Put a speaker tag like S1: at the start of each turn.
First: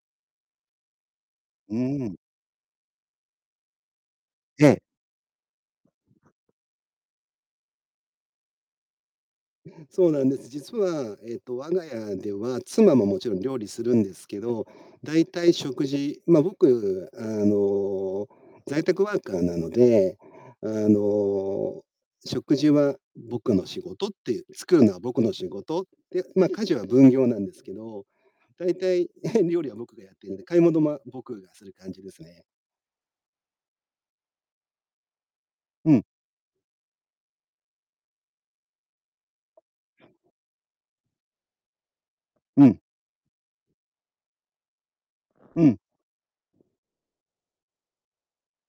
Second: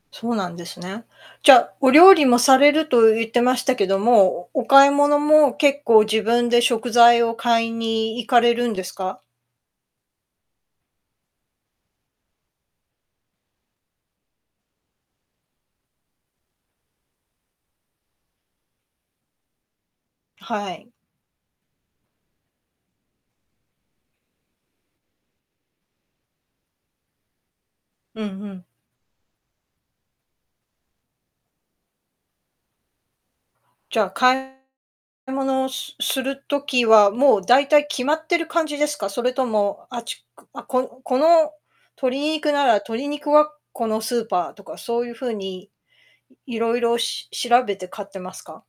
S1: そうなんですね。じゃ、
S2: う
S1: お
S2: ー
S1: 料
S2: ん。
S1: 理もされると言ってましたけども、おお
S2: ええ。
S1: 買い物も結構自分で食材を買いに行かれるんですか？
S2: そうなんです。実は、えっと、我が家では、妻ももちろん料理するんですけど、大体、食事ま、僕、あの、在宅ワーカーなので、あ
S1: はい。
S2: の、食事は僕の仕事って、作るのは僕の仕事って、ま、家事は分業なんですけど、
S1: うんうん。
S2: 大体、料理は僕がやってんで、買い物、ま、僕がする感じですね。
S1: じゃ、買い物を
S2: う
S1: す
S2: ん。
S1: する時は、もう大体決まってる感じですか？それとも、あっち、くあ、ここの鶏肉な
S2: う
S1: ら
S2: ん。
S1: 鶏肉はこのスーパーとかそういう風
S2: う
S1: に、
S2: ん。
S1: いろいろし調べて買ってますか？